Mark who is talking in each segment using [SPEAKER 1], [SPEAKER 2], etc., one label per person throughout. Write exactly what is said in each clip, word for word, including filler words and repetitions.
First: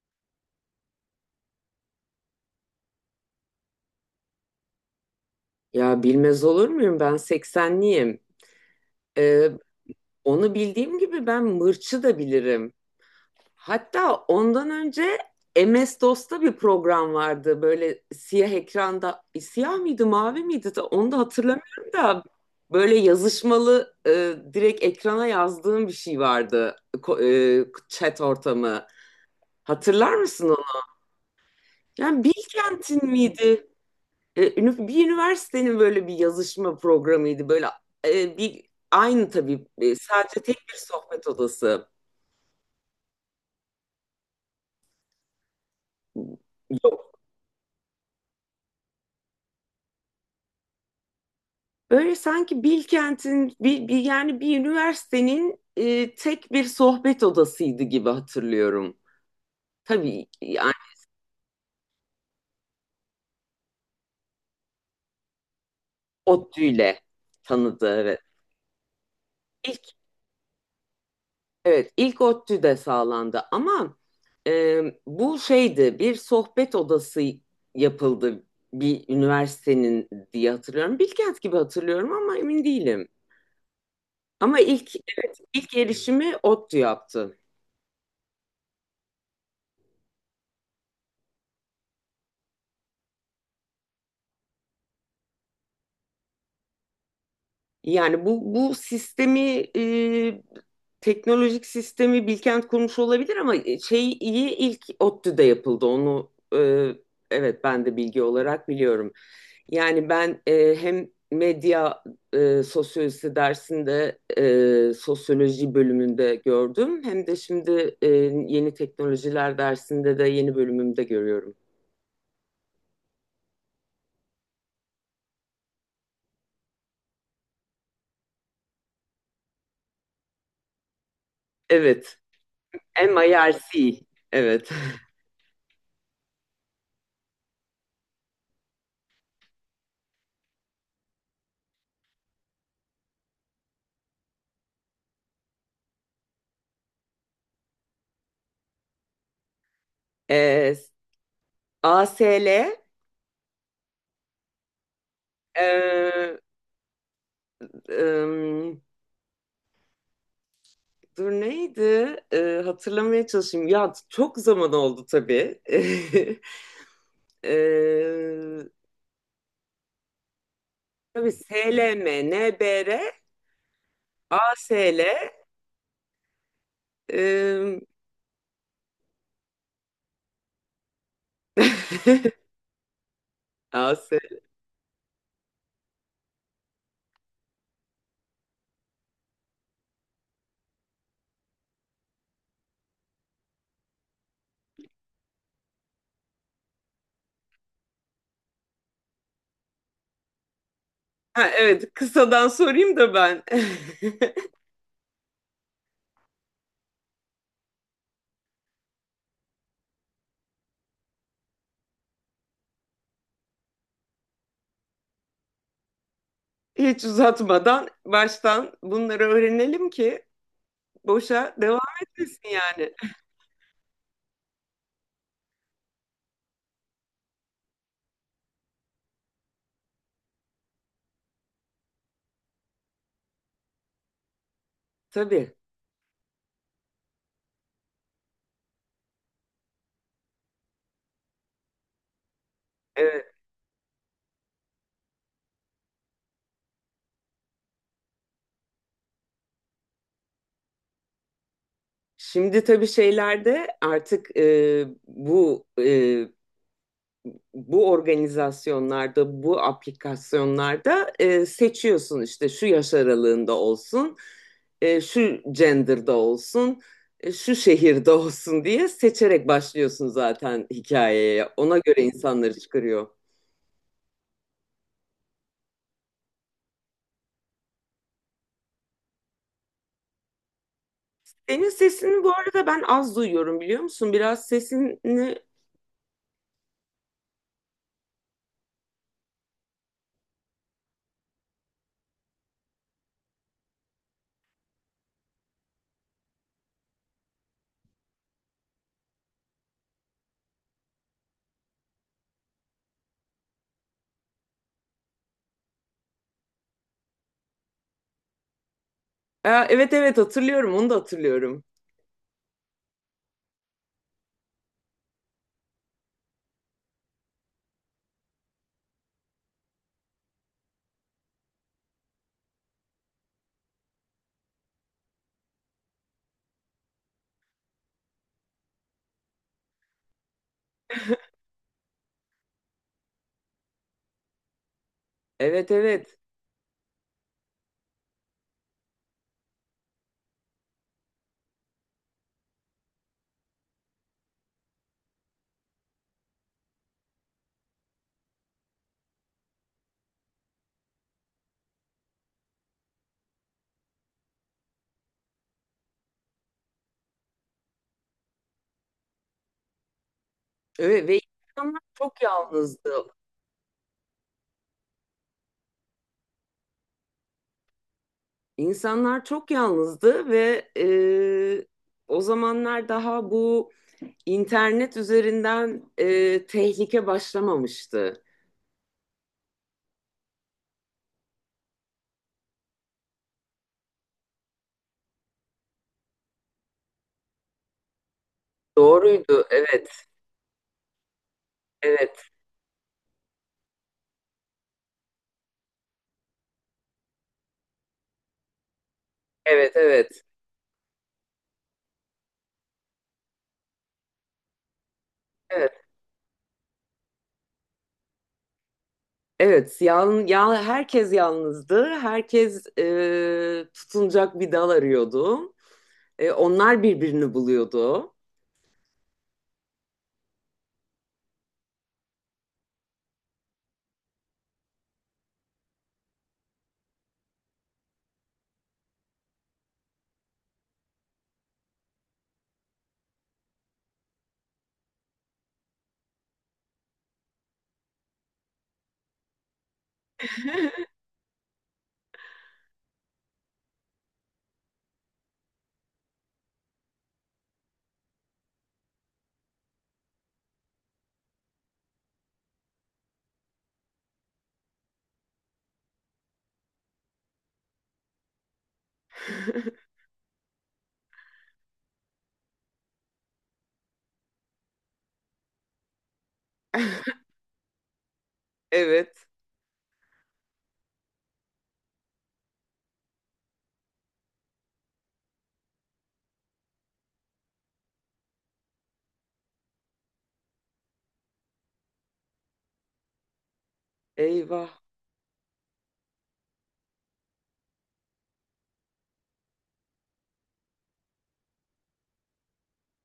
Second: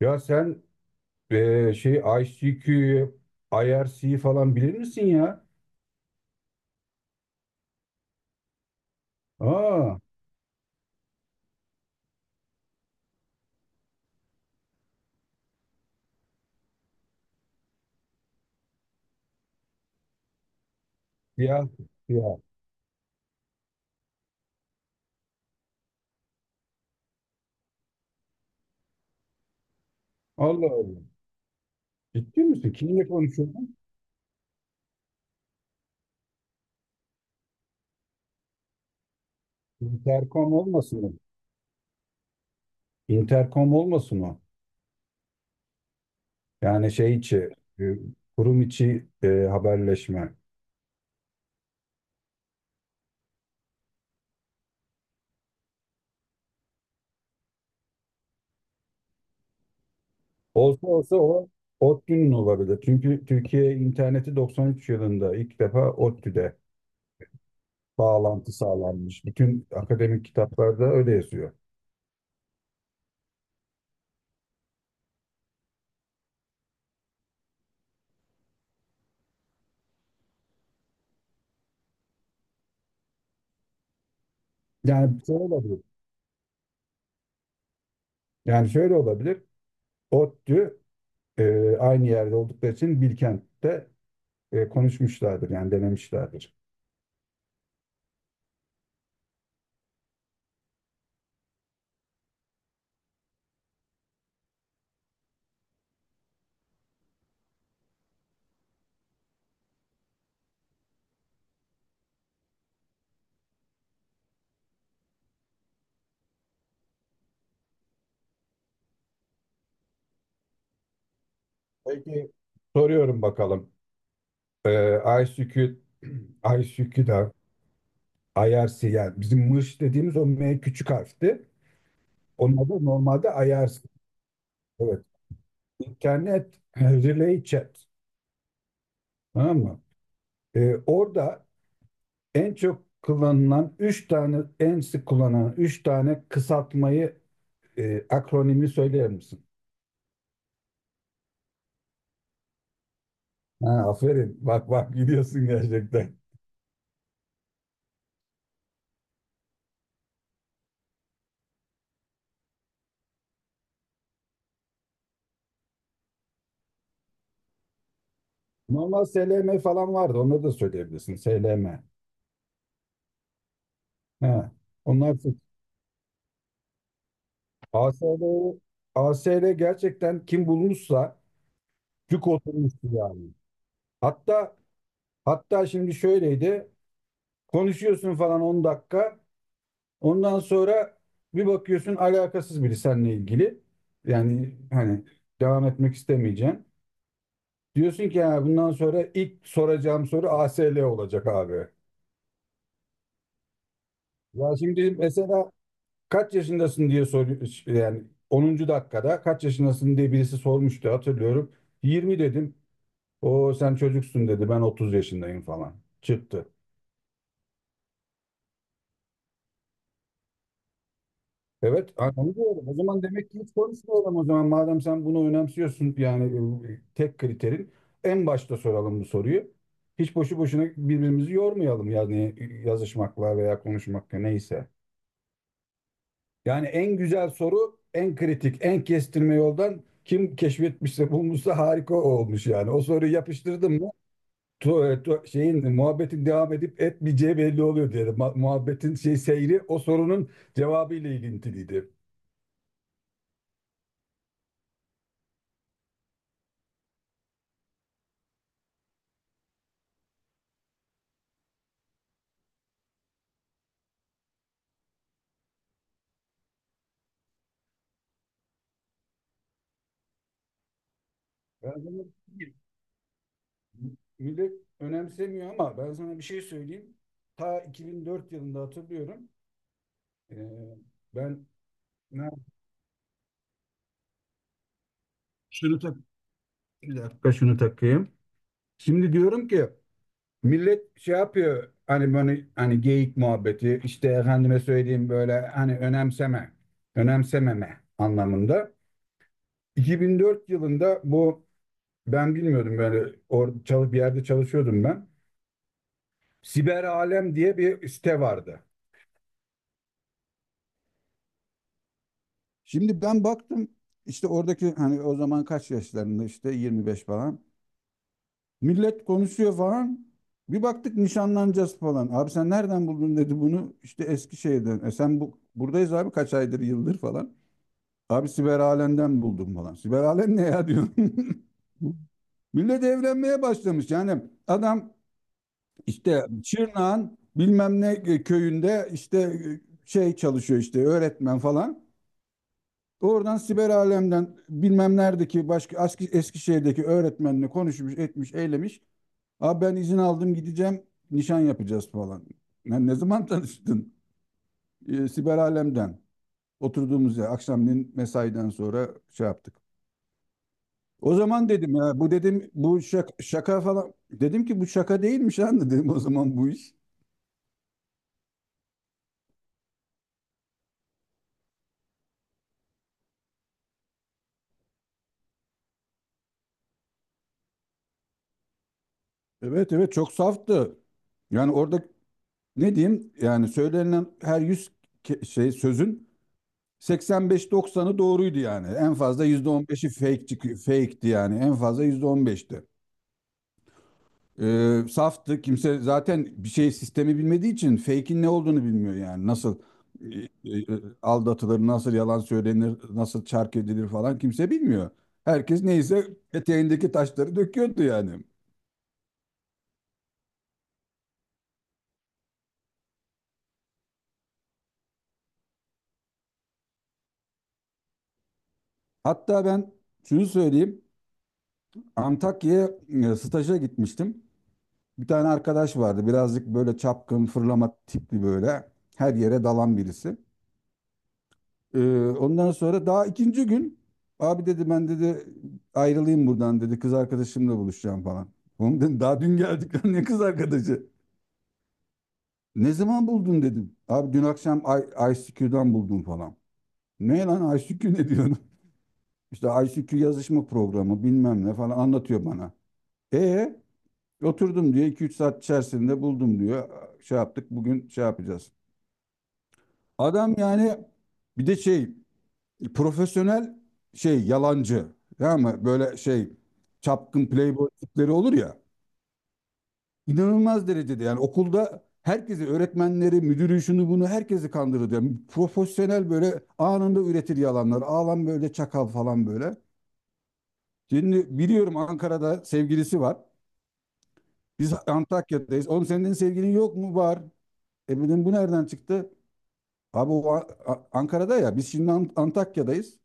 [SPEAKER 1] Ya sen eee, şey I C Q'yu, I R I R C'yi falan bilir misin ya?
[SPEAKER 2] Ya bilmez olur muyum? Ben seksenliyim. Ee,
[SPEAKER 1] Aa,
[SPEAKER 2] Onu bildiğim gibi ben mırçı da bilirim. Hatta ondan önce M S-DOS'ta bir program vardı. Böyle siyah ekranda. E, siyah mıydı, mavi miydi? de Onu da
[SPEAKER 1] ya,
[SPEAKER 2] hatırlamıyorum da.
[SPEAKER 1] ya.
[SPEAKER 2] Böyle yazışmalı, e, direkt ekrana yazdığım bir şey vardı. Ko- e, chat ortamı. Hatırlar mısın onu?
[SPEAKER 1] Allah Allah.
[SPEAKER 2] Yani
[SPEAKER 1] Ciddi misin? Kimle
[SPEAKER 2] Bilkent'in miydi?
[SPEAKER 1] konuşuyorsun?
[SPEAKER 2] E, ünif- bir üniversitenin böyle bir yazışma programıydı. Böyle, e, bir aynı tabii, e, sadece
[SPEAKER 1] Intercom
[SPEAKER 2] tek bir
[SPEAKER 1] olmasın mı?
[SPEAKER 2] sohbet odası
[SPEAKER 1] Intercom olmasın o. Yani
[SPEAKER 2] yok.
[SPEAKER 1] şey içi, e, Kurum içi e, haberleşme.
[SPEAKER 2] Böyle sanki Bilkent'in bir, bir yani bir üniversitenin, e, tek bir sohbet odasıydı gibi hatırlıyorum. Tabii yani
[SPEAKER 1] Olsa olsa o ODTÜ'nün olabilir. Çünkü Türkiye interneti doksan üç yılında ilk defa ODTÜ'de
[SPEAKER 2] ODTÜ ile tanıdı evet.
[SPEAKER 1] bağlantı sağlanmış. Bütün
[SPEAKER 2] İlk
[SPEAKER 1] akademik kitaplarda öyle yazıyor.
[SPEAKER 2] Evet, ilk ODTÜ de sağlandı ama, e, bu şeydi bir sohbet odası yapıldı bir üniversitenin diye hatırlıyorum. Bilkent gibi hatırlıyorum ama emin değilim. Ama ilk
[SPEAKER 1] Yani
[SPEAKER 2] evet,
[SPEAKER 1] şöyle
[SPEAKER 2] ilk
[SPEAKER 1] olabilir.
[SPEAKER 2] erişimi ODTÜ yaptı.
[SPEAKER 1] Yani şöyle olabilir. ODTÜ e, aynı yerde oldukları için Bilkent'te e, konuşmuşlardır yani denemişlerdir.
[SPEAKER 2] Yani bu bu sistemi, e, teknolojik sistemi Bilkent kurmuş olabilir ama şey iyi ilk ODTÜ'de yapıldı onu, e, evet ben de bilgi olarak biliyorum. Yani ben, e, hem medya, e, sosyolojisi dersinde, e, sosyoloji bölümünde gördüm hem de şimdi, e, yeni teknolojiler dersinde de yeni bölümümde görüyorum.
[SPEAKER 1] Peki soruyorum bakalım. E, I C Q, I C Q'da I R C yani bizim mırş dediğimiz o M küçük harfti.
[SPEAKER 2] Evet,
[SPEAKER 1] Onun adı
[SPEAKER 2] M
[SPEAKER 1] normalde
[SPEAKER 2] I R
[SPEAKER 1] I R C.
[SPEAKER 2] C evet.
[SPEAKER 1] Evet. İnternet Relay Chat. Tamam mı? Ee, orada en çok kullanılan üç tane, en sık kullanılan üç tane kısaltmayı, e, akronimi söyler misin?
[SPEAKER 2] E, A S L,
[SPEAKER 1] Ha, aferin. Bak bak gidiyorsun gerçekten.
[SPEAKER 2] e, Em, dur neydi? E, hatırlamaya çalışayım. Ya çok zaman oldu tabii. E,
[SPEAKER 1] Normal S L M falan vardı. Onları da söyleyebilirsin.
[SPEAKER 2] tabii
[SPEAKER 1] S L M.
[SPEAKER 2] SLM, NBR,
[SPEAKER 1] Ha.
[SPEAKER 2] ASL.
[SPEAKER 1] Onlar sık.
[SPEAKER 2] em,
[SPEAKER 1] ASL, A S L gerçekten kim bulmuşsa cuk oturmuştu yani.
[SPEAKER 2] AS.
[SPEAKER 1] Hatta hatta şimdi şöyleydi. Konuşuyorsun falan on dakika. Ondan sonra bir bakıyorsun alakasız biri seninle ilgili. Yani hani devam etmek istemeyeceksin. Diyorsun ki ya bundan sonra ilk soracağım soru A S L olacak
[SPEAKER 2] Ha,
[SPEAKER 1] abi.
[SPEAKER 2] evet kısadan sorayım da ben.
[SPEAKER 1] Ya şimdi mesela kaç yaşındasın diye soruyor yani onuncu dakikada kaç yaşındasın diye birisi sormuştu hatırlıyorum. Yirmi dedim. O sen çocuksun dedi ben otuz yaşındayım falan. Çıktı.
[SPEAKER 2] Hiç uzatmadan baştan bunları öğrenelim ki boşa devam
[SPEAKER 1] Evet, hani onu
[SPEAKER 2] etmesin
[SPEAKER 1] diyorum. O
[SPEAKER 2] yani.
[SPEAKER 1] zaman demek ki hiç konuşmayalım o zaman. Madem sen bunu önemsiyorsun yani e, tek kriterin en başta soralım bu soruyu. Hiç boşu boşuna birbirimizi yormayalım yani e, yazışmakla veya konuşmakla neyse.
[SPEAKER 2] Tabii.
[SPEAKER 1] Yani en güzel soru, en kritik, en kestirme yoldan kim keşfetmişse bulmuşsa harika olmuş yani. O soruyu
[SPEAKER 2] Evet.
[SPEAKER 1] yapıştırdım mı tu- tu- şeyin muhabbetin devam edip etmeyeceği belli oluyor diyelim. Ma- Muhabbetin şey seyri o sorunun cevabı ile ilintiliydi.
[SPEAKER 2] Şimdi tabii şeylerde artık, e, bu, e, bu organizasyonlarda, bu aplikasyonlarda, e, seçiyorsun işte şu yaş aralığında olsun, e, şu gender'da olsun, e, şu şehirde olsun diye seçerek başlıyorsun zaten hikayeye.
[SPEAKER 1] Ben
[SPEAKER 2] Ona göre
[SPEAKER 1] sana
[SPEAKER 2] insanları
[SPEAKER 1] bir-
[SPEAKER 2] çıkarıyor.
[SPEAKER 1] Millet önemsemiyor ama ben sana bir şey söyleyeyim. Ta iki bin dört yılında hatırlıyorum. Ee, ben
[SPEAKER 2] Senin sesini bu
[SPEAKER 1] ne
[SPEAKER 2] arada ben az duyuyorum biliyor musun? Biraz sesini...
[SPEAKER 1] Şunu tak, bir dakika şunu takayım. Şimdi diyorum ki millet şey yapıyor hani böyle hani geyik muhabbeti işte efendime söyleyeyim böyle hani önemseme, önemsememe anlamında. iki bin dört yılında bu ben bilmiyordum böyle or çalıp bir yerde çalışıyordum ben. Siber Alem diye bir site vardı.
[SPEAKER 2] Aa, evet, evet, hatırlıyorum, onu da hatırlıyorum.
[SPEAKER 1] Şimdi ben baktım işte oradaki hani o zaman kaç yaşlarında işte yirmi beş falan. Millet konuşuyor falan. Bir baktık nişanlanacağız falan. Abi sen nereden buldun dedi bunu. İşte Eskişehir'den. E sen bu buradayız abi kaç aydır yıldır falan. Abi Siber Alem'den buldum falan. Siber Alem ne ya diyorum. Millet evlenmeye başlamış. Yani adam
[SPEAKER 2] Evet, evet.
[SPEAKER 1] işte Çırnak'ın bilmem ne köyünde işte şey çalışıyor işte öğretmen falan. Oradan Siber Alem'den bilmem neredeki başka eski Eskişehir'deki öğretmenle konuşmuş, etmiş, eylemiş. Abi ben izin aldım gideceğim nişan yapacağız falan. Ben ne zaman tanıştın? Ee, siber alemden. Oturduğumuz yer akşamleyin mesaiden sonra şey yaptık.
[SPEAKER 2] Evet
[SPEAKER 1] O
[SPEAKER 2] ve
[SPEAKER 1] zaman dedim
[SPEAKER 2] insanlar
[SPEAKER 1] ya bu
[SPEAKER 2] çok
[SPEAKER 1] dedim bu
[SPEAKER 2] yalnızdı.
[SPEAKER 1] şaka, şaka falan. Dedim ki bu şaka değilmiş anne dedim o zaman bu iş.
[SPEAKER 2] İnsanlar çok yalnızdı ve, e, o zamanlar daha bu internet üzerinden, e, tehlike başlamamıştı.
[SPEAKER 1] Evet evet çok saftı. Yani orada ne diyeyim yani söylenen her yüz ke- şey sözün seksen beş doksanı doğruydu yani. En fazla
[SPEAKER 2] Doğruydu.
[SPEAKER 1] yüzde on beşi
[SPEAKER 2] Evet,
[SPEAKER 1] fake çıkıyor. Fake'ti yani en fazla
[SPEAKER 2] evet,
[SPEAKER 1] yüzde on beşti. Ee, saftı. Kimse zaten bir şey sistemi bilmediği için fake'in ne olduğunu bilmiyor yani. Nasıl
[SPEAKER 2] evet,
[SPEAKER 1] e,
[SPEAKER 2] evet,
[SPEAKER 1] e, aldatılır, nasıl yalan söylenir, nasıl çark edilir falan kimse bilmiyor. Herkes
[SPEAKER 2] evet,
[SPEAKER 1] neyse eteğindeki taşları döküyordu yani.
[SPEAKER 2] evet. Yal, ya, herkes yalnızdı. Herkes, e, tutunacak bir dal arıyordu. E, onlar birbirini buluyordu.
[SPEAKER 1] Hatta ben şunu söyleyeyim. Antakya'ya e, staja gitmiştim. Bir tane arkadaş vardı. Birazcık böyle çapkın, fırlama tipli böyle. Her yere dalan birisi. Ee, Ondan sonra daha ikinci gün abi dedi ben dedi ayrılayım buradan dedi kız arkadaşımla buluşacağım falan. Oğlum dedim daha dün geldik lan ne kız arkadaşı? Ne zaman buldun dedim. Abi dün akşam I- ICQ'dan buldum falan. Ne lan I C Q ne diyorsun? İşte I C Q yazışma programı bilmem ne falan anlatıyor bana. E oturdum diyor iki üç saat içerisinde buldum diyor. Şey yaptık bugün şey yapacağız. Adam yani bir de şey profesyonel şey yalancı. Tamam mı? Böyle şey çapkın playboy tipleri olur ya.
[SPEAKER 2] Evet.
[SPEAKER 1] İnanılmaz derecede yani okulda herkesi öğretmenleri, müdürü şunu bunu herkesi kandırır. Yani profesyonel böyle anında üretir yalanlar. Ağlan böyle çakal falan böyle. Şimdi biliyorum Ankara'da sevgilisi var.
[SPEAKER 2] Eyvah,
[SPEAKER 1] Biz Antakya'dayız. Oğlum senin sevgilin yok mu? Var. E dedim bu nereden çıktı? Abi o A- A- Ankara'da ya biz şimdi Ant- Antakya'dayız.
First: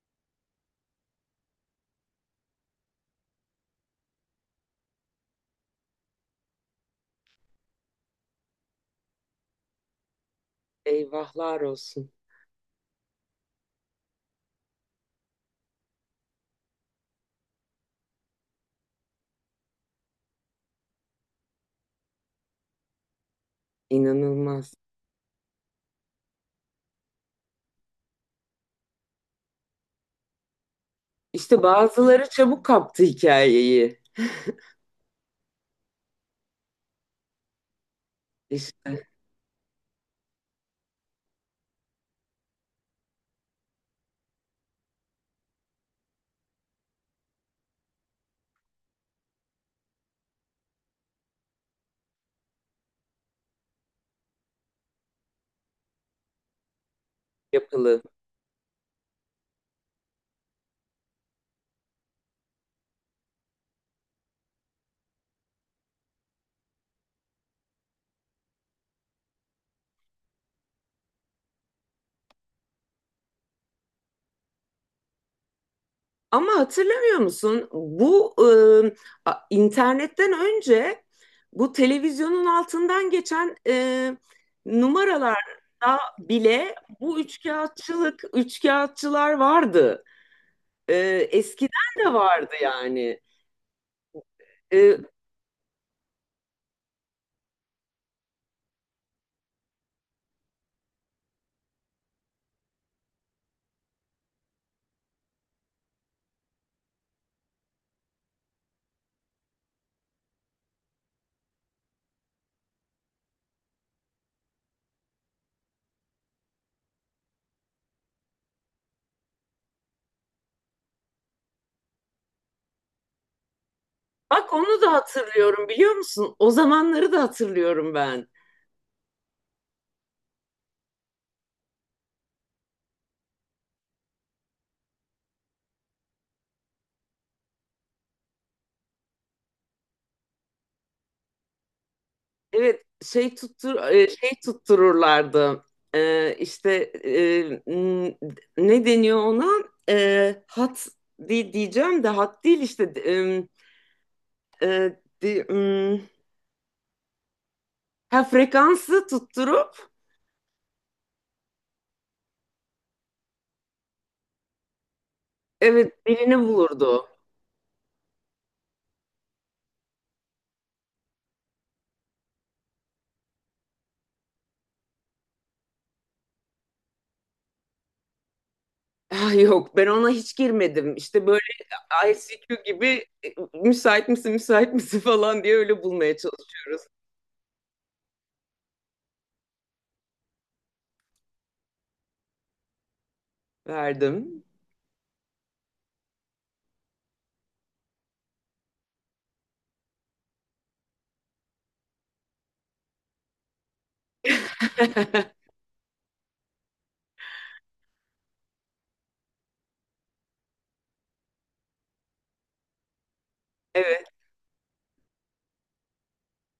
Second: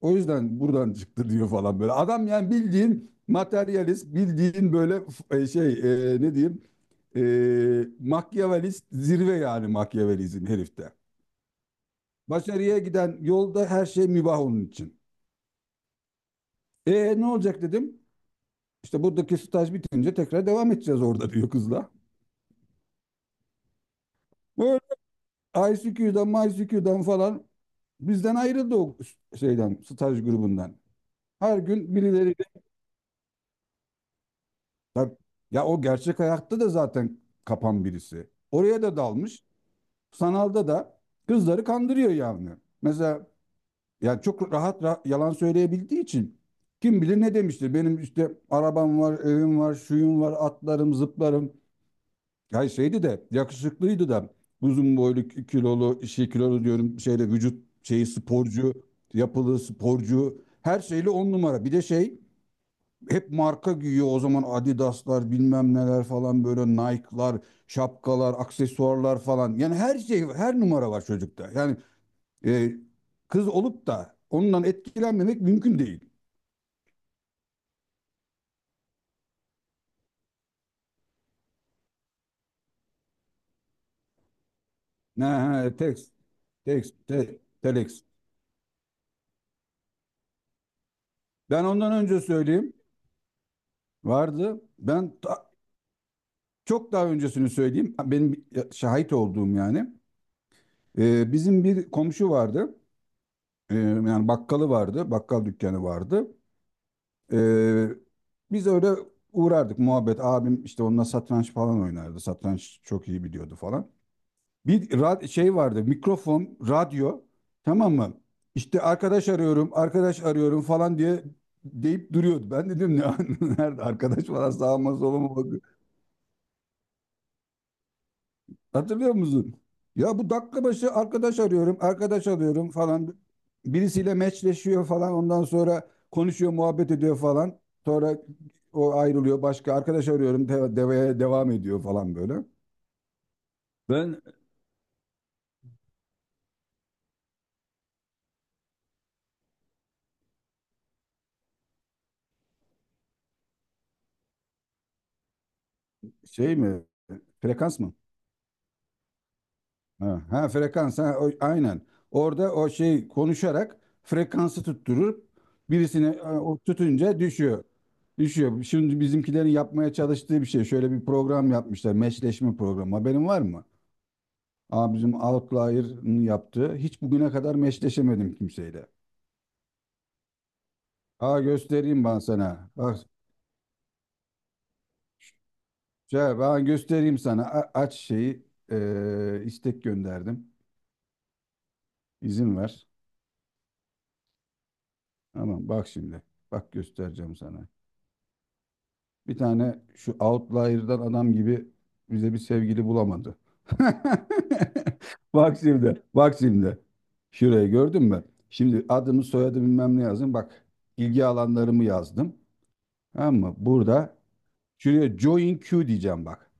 [SPEAKER 1] O yüzden buradan çıktı diyor falan böyle. Adam yani bildiğin materyalist, bildiğin böyle f- e, şey e, ne diyeyim e, Makyavelist zirve yani Makyavelizm herifte.
[SPEAKER 2] eyvahlar olsun.
[SPEAKER 1] Başarıya giden yolda her şey mübah onun için. E ne olacak dedim. İşte buradaki staj bitince tekrar devam edeceğiz orada diyor kızla.
[SPEAKER 2] İnanılmaz.
[SPEAKER 1] Böyle I C Q'dan, May C Q'dan'dan falan bizden ayrıldı o şeyden, staj grubundan. Her
[SPEAKER 2] İşte
[SPEAKER 1] gün
[SPEAKER 2] bazıları
[SPEAKER 1] birileri
[SPEAKER 2] çabuk kaptı hikayeyi.
[SPEAKER 1] bak, ya o gerçek hayatta da zaten kapan birisi. Oraya da
[SPEAKER 2] İşte
[SPEAKER 1] dalmış. Sanalda da kızları kandırıyor yani. Mesela ya çok rahat, ra- yalan söyleyebildiği için kim bilir ne demiştir. Benim işte arabam var, evim var, şuyum var, atlarım, zıplarım. Ya şeydi de yakışıklıydı da uzun boylu, k- kilolu, şey kilolu diyorum şeyle vücut
[SPEAKER 2] yapılı.
[SPEAKER 1] şeyi sporcu, yapılı sporcu her şeyle on numara. Bir de şey hep marka güyüyor o zaman Adidas'lar bilmem neler falan böyle Nike'lar, şapkalar, aksesuarlar falan. Yani her şey her numara var çocukta. Yani e, kız olup da ondan etkilenmemek mümkün değil.
[SPEAKER 2] Ama hatırlamıyor musun? Bu, e, a- internetten önce bu televizyonun altından geçen, e,
[SPEAKER 1] Ne
[SPEAKER 2] numaralarda
[SPEAKER 1] Tex,
[SPEAKER 2] bile
[SPEAKER 1] Tex,
[SPEAKER 2] bu
[SPEAKER 1] te, Telex.
[SPEAKER 2] üçkağıtçılık, üçkağıtçılar vardı. E,
[SPEAKER 1] Ben ondan
[SPEAKER 2] Eskiden de
[SPEAKER 1] önce
[SPEAKER 2] vardı
[SPEAKER 1] söyleyeyim.
[SPEAKER 2] yani.
[SPEAKER 1] Vardı.
[SPEAKER 2] E,
[SPEAKER 1] Ben ta- çok daha öncesini söyleyeyim. Benim şahit olduğum yani. E, bizim bir komşu vardı. E, yani bakkalı vardı. Bakkal dükkanı vardı. Ee, Biz öyle uğrardık muhabbet. Abim işte onunla satranç falan oynardı. Satranç çok iyi biliyordu falan. Bir ra- şey Vardı mikrofon, radyo, tamam mı? İşte arkadaş arıyorum, arkadaş arıyorum falan diye deyip duruyordu. Ben dedim ne nerede arkadaş falan
[SPEAKER 2] Bak onu da
[SPEAKER 1] sağıma soluma
[SPEAKER 2] hatırlıyorum
[SPEAKER 1] bak.
[SPEAKER 2] biliyor musun? O zamanları da hatırlıyorum ben.
[SPEAKER 1] Hatırlıyor musun? Ya bu dakika başı arkadaş arıyorum, arkadaş alıyorum falan. Birisiyle meçleşiyor falan. Ondan sonra konuşuyor, muhabbet ediyor falan. Sonra o ayrılıyor. Başka arkadaş arıyorum, de- deveye devam ediyor falan böyle.
[SPEAKER 2] Evet şey tuttur e,
[SPEAKER 1] Ben
[SPEAKER 2] şey tuttururlardı. E, işte e, n- ne deniyor ona? E, hat, di- diyeceğim de hat değil işte, e, e, di- m,
[SPEAKER 1] şey mi? Frekans mı?
[SPEAKER 2] ha frekansı tutturup
[SPEAKER 1] Ha, ha frekans ha, o- aynen. Orada o şey konuşarak frekansı tutturup
[SPEAKER 2] evet
[SPEAKER 1] birisine e,
[SPEAKER 2] birini
[SPEAKER 1] o
[SPEAKER 2] bulurdu.
[SPEAKER 1] tutunca düşüyor. Düşüyor. Şimdi bizimkilerin yapmaya çalıştığı bir şey. Şöyle bir program yapmışlar. Meşleşme programı. Haberin var mı? Aa, bizim Outlier'ın yaptığı. Hiç bugüne kadar meşleşemedim kimseyle.
[SPEAKER 2] Ah, yok ben ona hiç girmedim. İşte böyle
[SPEAKER 1] Aa göstereyim ben
[SPEAKER 2] I C Q
[SPEAKER 1] sana. Bak
[SPEAKER 2] gibi, e, müsait misin müsait misin falan diye öyle bulmaya
[SPEAKER 1] şey, ben
[SPEAKER 2] çalışıyoruz.
[SPEAKER 1] göstereyim sana. A- aç şeyi. e, istek gönderdim. İzin ver.
[SPEAKER 2] Verdim.
[SPEAKER 1] Tamam bak şimdi. Bak göstereceğim sana. Bir tane şu outlier'dan adam gibi bize bir sevgili bulamadı. Bak şimdi, bak şimdi. Şurayı gördün mü? Şimdi adımı, soyadı bilmem ne yazdım. Bak ilgi alanlarımı yazdım. Tamam mı?
[SPEAKER 2] Evet,
[SPEAKER 1] Burada şuraya join queue diyeceğim bak.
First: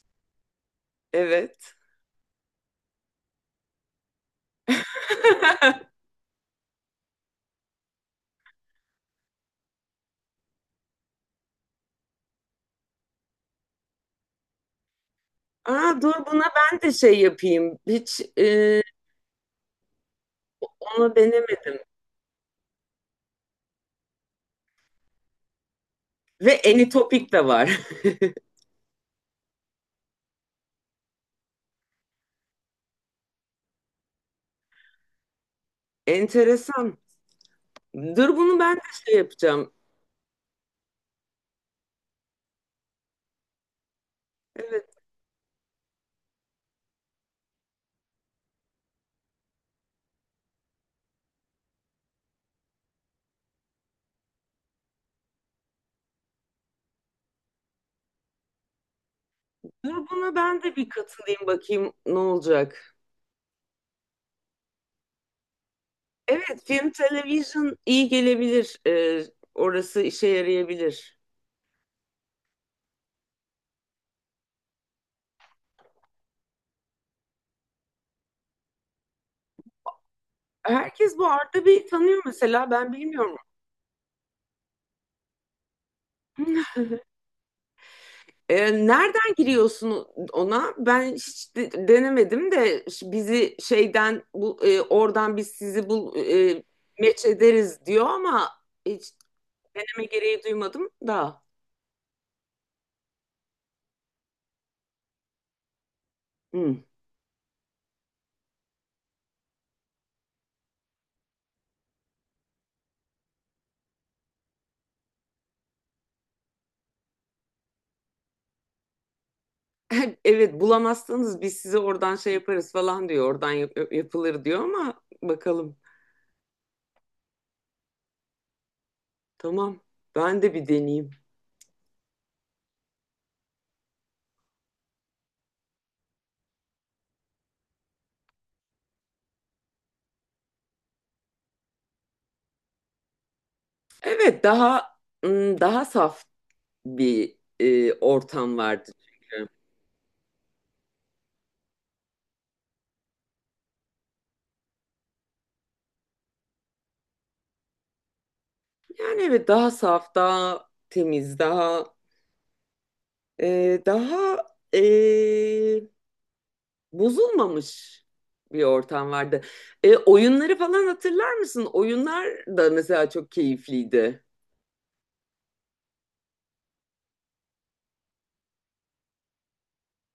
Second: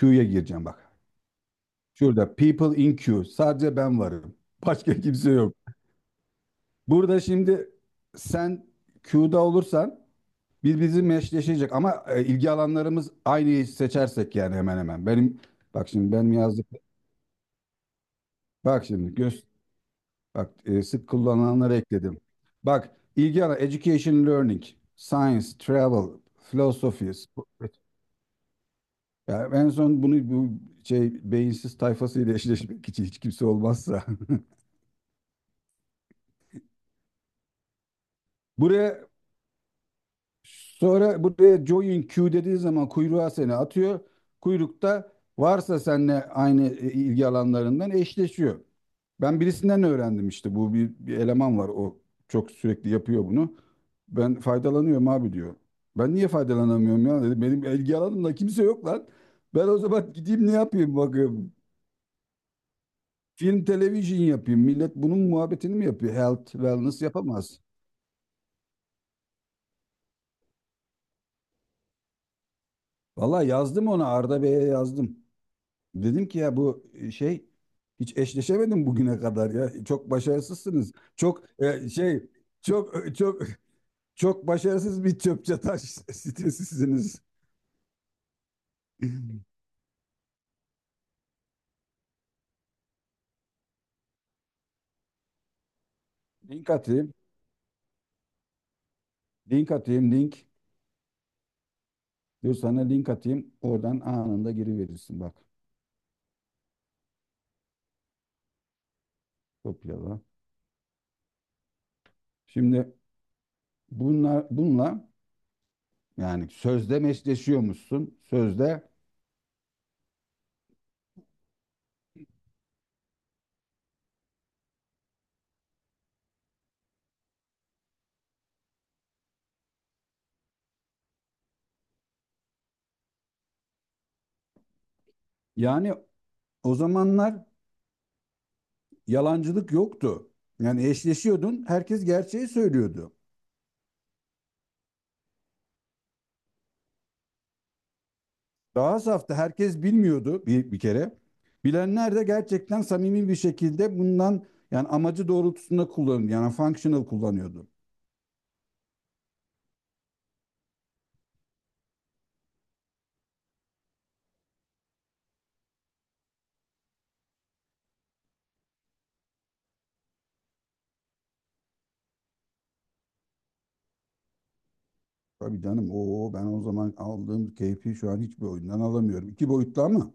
[SPEAKER 1] Queue'ya gireceğim bak.
[SPEAKER 2] evet.
[SPEAKER 1] Şurada people in queue. Sadece ben varım. Başka kimse yok. Burada şimdi sen queue'da olursan birbirimizin eşleşecek ama e, ilgi alanlarımız aynı seçersek yani hemen hemen. Benim bak
[SPEAKER 2] Aa,
[SPEAKER 1] şimdi
[SPEAKER 2] dur
[SPEAKER 1] ben
[SPEAKER 2] buna
[SPEAKER 1] yazdık.
[SPEAKER 2] ben de şey yapayım. Hiç, e,
[SPEAKER 1] Bak şimdi göz Bak e, sık
[SPEAKER 2] onu
[SPEAKER 1] kullanılanları
[SPEAKER 2] denemedim.
[SPEAKER 1] ekledim. Bak ilgi alanı education learning, science, travel,
[SPEAKER 2] Ve
[SPEAKER 1] philosophy.
[SPEAKER 2] Anytopic de
[SPEAKER 1] sp-
[SPEAKER 2] var.
[SPEAKER 1] Yani en son bunu bu şey beyinsiz tayfasıyla eşleşmek için hiç kimse olmazsa.
[SPEAKER 2] Enteresan. Dur bunu ben de
[SPEAKER 1] Buraya
[SPEAKER 2] şey yapacağım.
[SPEAKER 1] Sonra buraya join queue dediği zaman kuyruğa seni atıyor.
[SPEAKER 2] Evet.
[SPEAKER 1] Kuyrukta varsa seninle aynı e, ilgi alanlarından eşleşiyor. Ben birisinden öğrendim işte bu bir, bir eleman var o çok sürekli yapıyor bunu. Ben faydalanıyorum abi diyor. Ben niye faydalanamıyorum ya dedi. Benim ilgi alanımda kimse yok lan. Ben o
[SPEAKER 2] Dur
[SPEAKER 1] zaman
[SPEAKER 2] buna
[SPEAKER 1] gideyim ne
[SPEAKER 2] ben de bir
[SPEAKER 1] yapayım
[SPEAKER 2] katılayım
[SPEAKER 1] bakayım.
[SPEAKER 2] bakayım ne olacak.
[SPEAKER 1] Film, televizyon yapayım. Millet bunun muhabbetini mi yapıyor? Health,
[SPEAKER 2] Evet, film
[SPEAKER 1] wellness yapamaz.
[SPEAKER 2] televizyon iyi gelebilir. E, orası işe yarayabilir.
[SPEAKER 1] Vallahi yazdım ona Arda Bey'e yazdım. Dedim ki ya bu e, şey hiç eşleşemedim bugüne kadar ya. Çok başarısızsınız.
[SPEAKER 2] Herkes bu
[SPEAKER 1] Çok
[SPEAKER 2] Arda Bey'i
[SPEAKER 1] e,
[SPEAKER 2] tanıyor,
[SPEAKER 1] şey
[SPEAKER 2] mesela ben
[SPEAKER 1] çok e,
[SPEAKER 2] bilmiyorum.
[SPEAKER 1] çok Çok başarısız bir çöp taş
[SPEAKER 2] Hmm.
[SPEAKER 1] sitesisiniz.
[SPEAKER 2] E, nereden giriyorsun ona? Ben hiç de- denemedim de, ş- bizi şeyden bu, e, oradan biz sizi bul e,
[SPEAKER 1] Link atayım.
[SPEAKER 2] meç ederiz diyor ama hiç
[SPEAKER 1] Link
[SPEAKER 2] deneme
[SPEAKER 1] atayım
[SPEAKER 2] gereği
[SPEAKER 1] link.
[SPEAKER 2] duymadım da.
[SPEAKER 1] Dur sana link atayım. Oradan anında giriverirsin bak.
[SPEAKER 2] Hı.
[SPEAKER 1] Kopyala. Şimdi bunlar bununla yani sözde meşleşiyormuşsun. Sözde
[SPEAKER 2] Evet bulamazsanız biz sizi oradan şey yaparız falan diyor. Oradan yap- yapılır diyor ama bakalım. Tamam. Ben de bir deneyeyim.
[SPEAKER 1] yani o zamanlar yalancılık yoktu. Yani eşleşiyordun. Herkes gerçeği söylüyordu.
[SPEAKER 2] Evet daha, ım, daha saf bir, e, ortam vardı
[SPEAKER 1] Daha safta
[SPEAKER 2] çünkü.
[SPEAKER 1] herkes bilmiyordu bir, bir kere. Bilenler de gerçekten samimi bir şekilde bundan yani amacı doğrultusunda kullanıyordu. Yani functional kullanıyordu.
[SPEAKER 2] Yani evet daha saf, daha temiz, daha Ee, daha ee, bozulmamış bir ortam vardı. Ee, oyunları falan hatırlar mısın? Oyunlar da mesela çok keyifliydi.
[SPEAKER 1] Tabii canım o ben o zaman aldığım keyfi şu an hiçbir oyundan alamıyorum. İki boyutlu ama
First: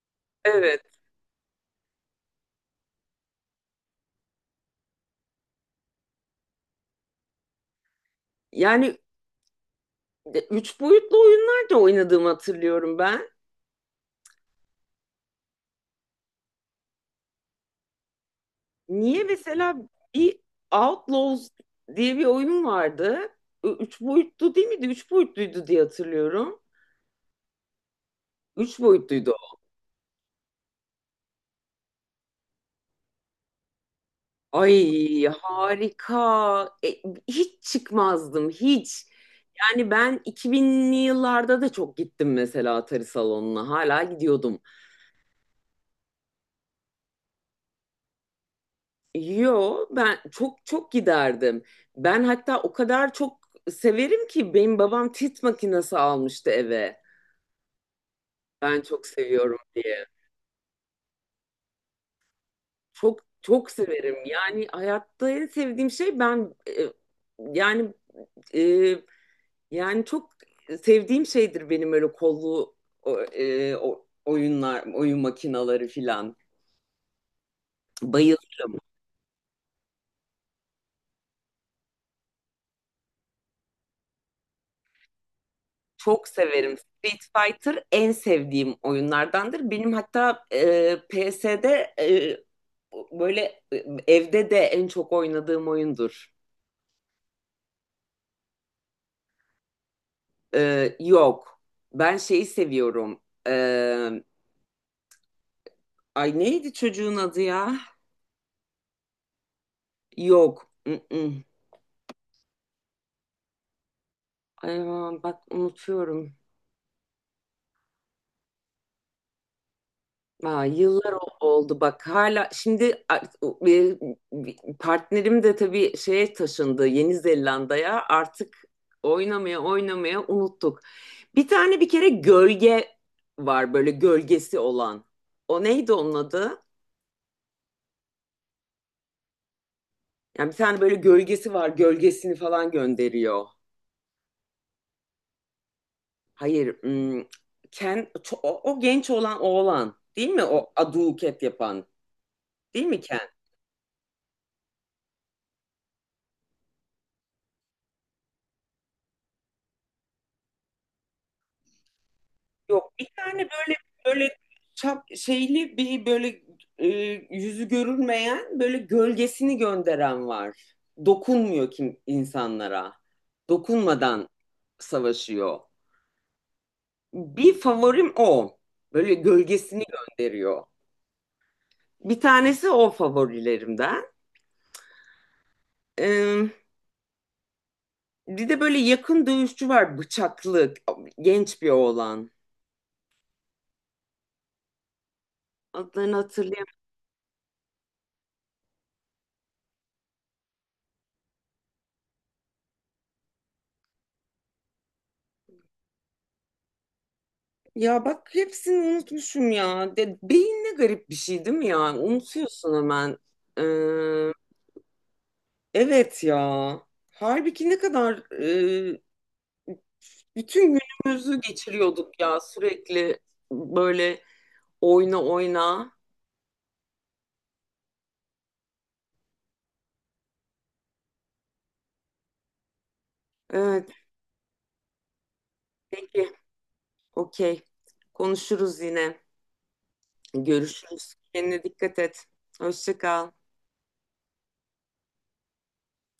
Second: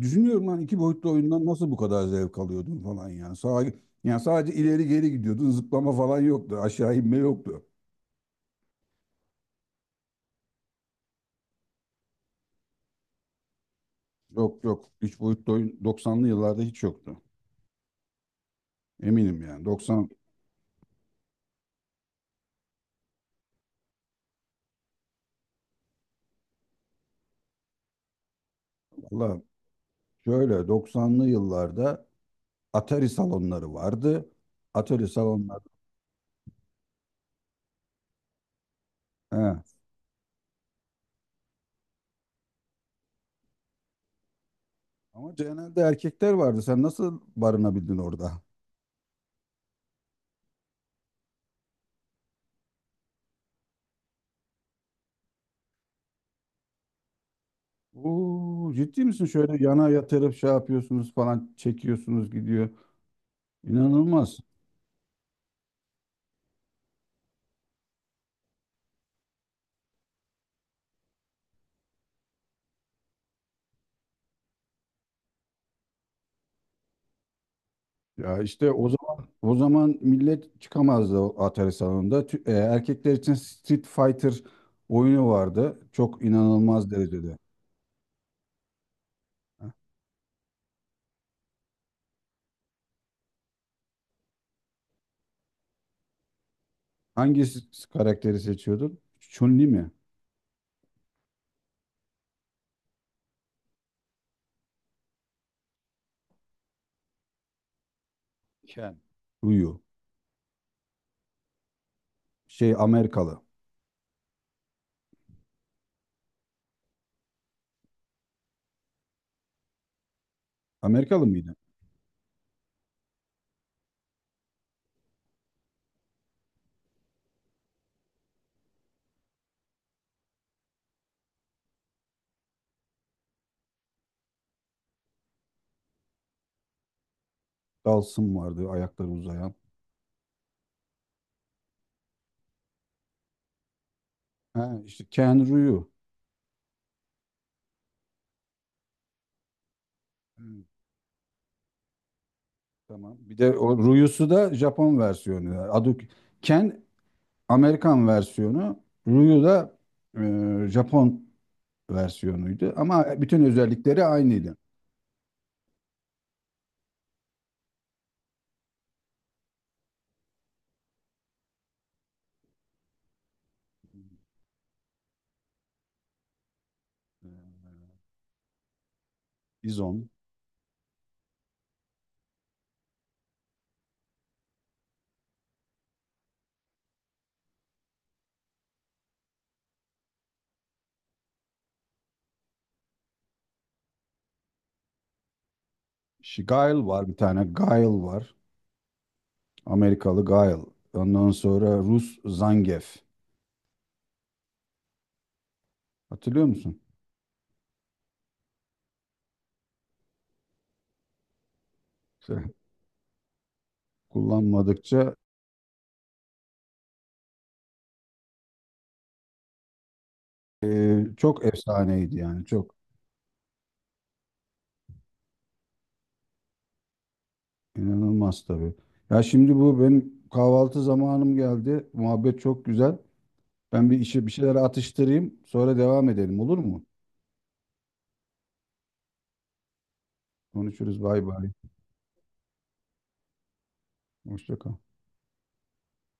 [SPEAKER 1] düşünüyorum lan iki
[SPEAKER 2] Evet.
[SPEAKER 1] boyutlu oyundan nasıl bu kadar zevk alıyordun falan yani. Sağa, yani sadece ileri geri gidiyordun zıplama falan yoktu aşağı inme yoktu.
[SPEAKER 2] Yani, de- üç boyutlu oyunlar da oynadığımı hatırlıyorum ben.
[SPEAKER 1] Yok yok üç boyutlu oyun doksanlı yıllarda hiç yoktu.
[SPEAKER 2] Niye
[SPEAKER 1] Eminim yani
[SPEAKER 2] mesela
[SPEAKER 1] 90
[SPEAKER 2] bir Outlaws diye bir oyun vardı. Ü- Üç boyutlu değil miydi? Üç boyutluydu diye hatırlıyorum. Üç boyutluydu
[SPEAKER 1] Valla
[SPEAKER 2] o.
[SPEAKER 1] şöyle doksanlı yıllarda Atari salonları vardı. Atari
[SPEAKER 2] Ay
[SPEAKER 1] salonları.
[SPEAKER 2] harika. E, hiç çıkmazdım hiç.
[SPEAKER 1] He.
[SPEAKER 2] Yani ben iki binli yıllarda da çok gittim mesela Atari salonuna. Hala gidiyordum.
[SPEAKER 1] Ama genelde erkekler vardı. Sen nasıl barınabildin orada?
[SPEAKER 2] Yo ben çok çok giderdim. Ben hatta o kadar çok severim ki benim babam tit makinesi almıştı eve.
[SPEAKER 1] Oo,
[SPEAKER 2] Ben
[SPEAKER 1] ciddi
[SPEAKER 2] çok
[SPEAKER 1] misin?
[SPEAKER 2] seviyorum
[SPEAKER 1] Şöyle yana
[SPEAKER 2] diye.
[SPEAKER 1] yatırıp şey yapıyorsunuz falan çekiyorsunuz gidiyor.
[SPEAKER 2] Çok çok severim.
[SPEAKER 1] İnanılmaz.
[SPEAKER 2] Yani hayatta en sevdiğim şey ben, e, yani e, yani çok sevdiğim şeydir benim öyle kollu, o, e, o- oyunlar, oyun makinaları filan.
[SPEAKER 1] Ya işte
[SPEAKER 2] Bayılırım.
[SPEAKER 1] o zaman o zaman millet çıkamazdı o Atari salonunda. Tü- e, erkekler için Street Fighter oyunu vardı. Çok
[SPEAKER 2] Çok severim.
[SPEAKER 1] inanılmaz
[SPEAKER 2] Street
[SPEAKER 1] derecede.
[SPEAKER 2] Fighter en sevdiğim oyunlardandır. Benim hatta, e, P S'de, e, böyle e, evde de en çok oynadığım oyundur.
[SPEAKER 1] Hangi s- Karakteri seçiyordun? Chun-Li mi?
[SPEAKER 2] E, yok. Ben şeyi seviyorum. E, Ay neydi çocuğun adı ya?
[SPEAKER 1] Ken. Ryu.
[SPEAKER 2] Yok. Mm-mm.
[SPEAKER 1] Şey Amerikalı.
[SPEAKER 2] Ay, aman bak unutuyorum. Aa, yıllar
[SPEAKER 1] Amerikalı
[SPEAKER 2] o-
[SPEAKER 1] mıydı?
[SPEAKER 2] oldu bak hala şimdi, a- o- partnerim de tabii şeye taşındı Yeni Zelanda'ya artık oynamaya oynamaya unuttuk. Bir tane bir kere gölge var böyle gölgesi olan. O neydi onun adı?
[SPEAKER 1] Dalsın vardı ayakları uzayan.
[SPEAKER 2] Yani bir tane böyle gölgesi var, gölgesini falan gönderiyor.
[SPEAKER 1] Ha, işte Ken Ryu.
[SPEAKER 2] Hayır, hmm, Ken, ço- o, o genç olan oğlan değil mi?
[SPEAKER 1] Hmm,
[SPEAKER 2] O aduket yapan değil mi?
[SPEAKER 1] tamam. Bir de o Ryu'su da Japon versiyonu. Adı Ken Amerikan versiyonu. Ryu da e, Japon versiyonuydu.
[SPEAKER 2] Yok,
[SPEAKER 1] Ama
[SPEAKER 2] bir tane
[SPEAKER 1] bütün
[SPEAKER 2] böyle,
[SPEAKER 1] özellikleri
[SPEAKER 2] böyle
[SPEAKER 1] aynıydı.
[SPEAKER 2] çap şeyli bir böyle, e, yüzü görünmeyen böyle gölgesini gönderen var. Dokunmuyor kim insanlara. Dokunmadan savaşıyor.
[SPEAKER 1] E,
[SPEAKER 2] Bir favorim o. Böyle gölgesini
[SPEAKER 1] Bison.
[SPEAKER 2] gönderiyor. Bir tanesi o favorilerimden. Ee, Bir de böyle yakın dövüşçü var, bıçaklı genç bir oğlan. Adlarını
[SPEAKER 1] Shi-
[SPEAKER 2] hatırlayamıyorum.
[SPEAKER 1] Guile var bir tane. Guile var. Amerikalı Guile. Ondan sonra Rus Zangief. Hatırlıyor musun?
[SPEAKER 2] Ya bak hepsini unutmuşum ya. De, beyin ne garip bir şey değil mi ya?
[SPEAKER 1] İşte
[SPEAKER 2] Unutuyorsun hemen. Ee,
[SPEAKER 1] kullanmadıkça
[SPEAKER 2] evet ya. Halbuki ne kadar, e, bütün
[SPEAKER 1] e,
[SPEAKER 2] günümüzü
[SPEAKER 1] çok efsaneydi
[SPEAKER 2] geçiriyorduk ya
[SPEAKER 1] yani. Çok
[SPEAKER 2] sürekli böyle oyna oyna.
[SPEAKER 1] inanılmaz tabii. Ya şimdi bu benim kahvaltı zamanım geldi. Muhabbet çok güzel.
[SPEAKER 2] Evet,
[SPEAKER 1] Ben bir işe bir şeyler atıştırayım. Sonra devam
[SPEAKER 2] peki,
[SPEAKER 1] edelim olur mu?
[SPEAKER 2] okey. Konuşuruz yine.
[SPEAKER 1] Konuşuruz.
[SPEAKER 2] Görüşürüz.
[SPEAKER 1] Bay bay.
[SPEAKER 2] Kendine dikkat et. Hoşça kal.
[SPEAKER 1] Hoşça kal.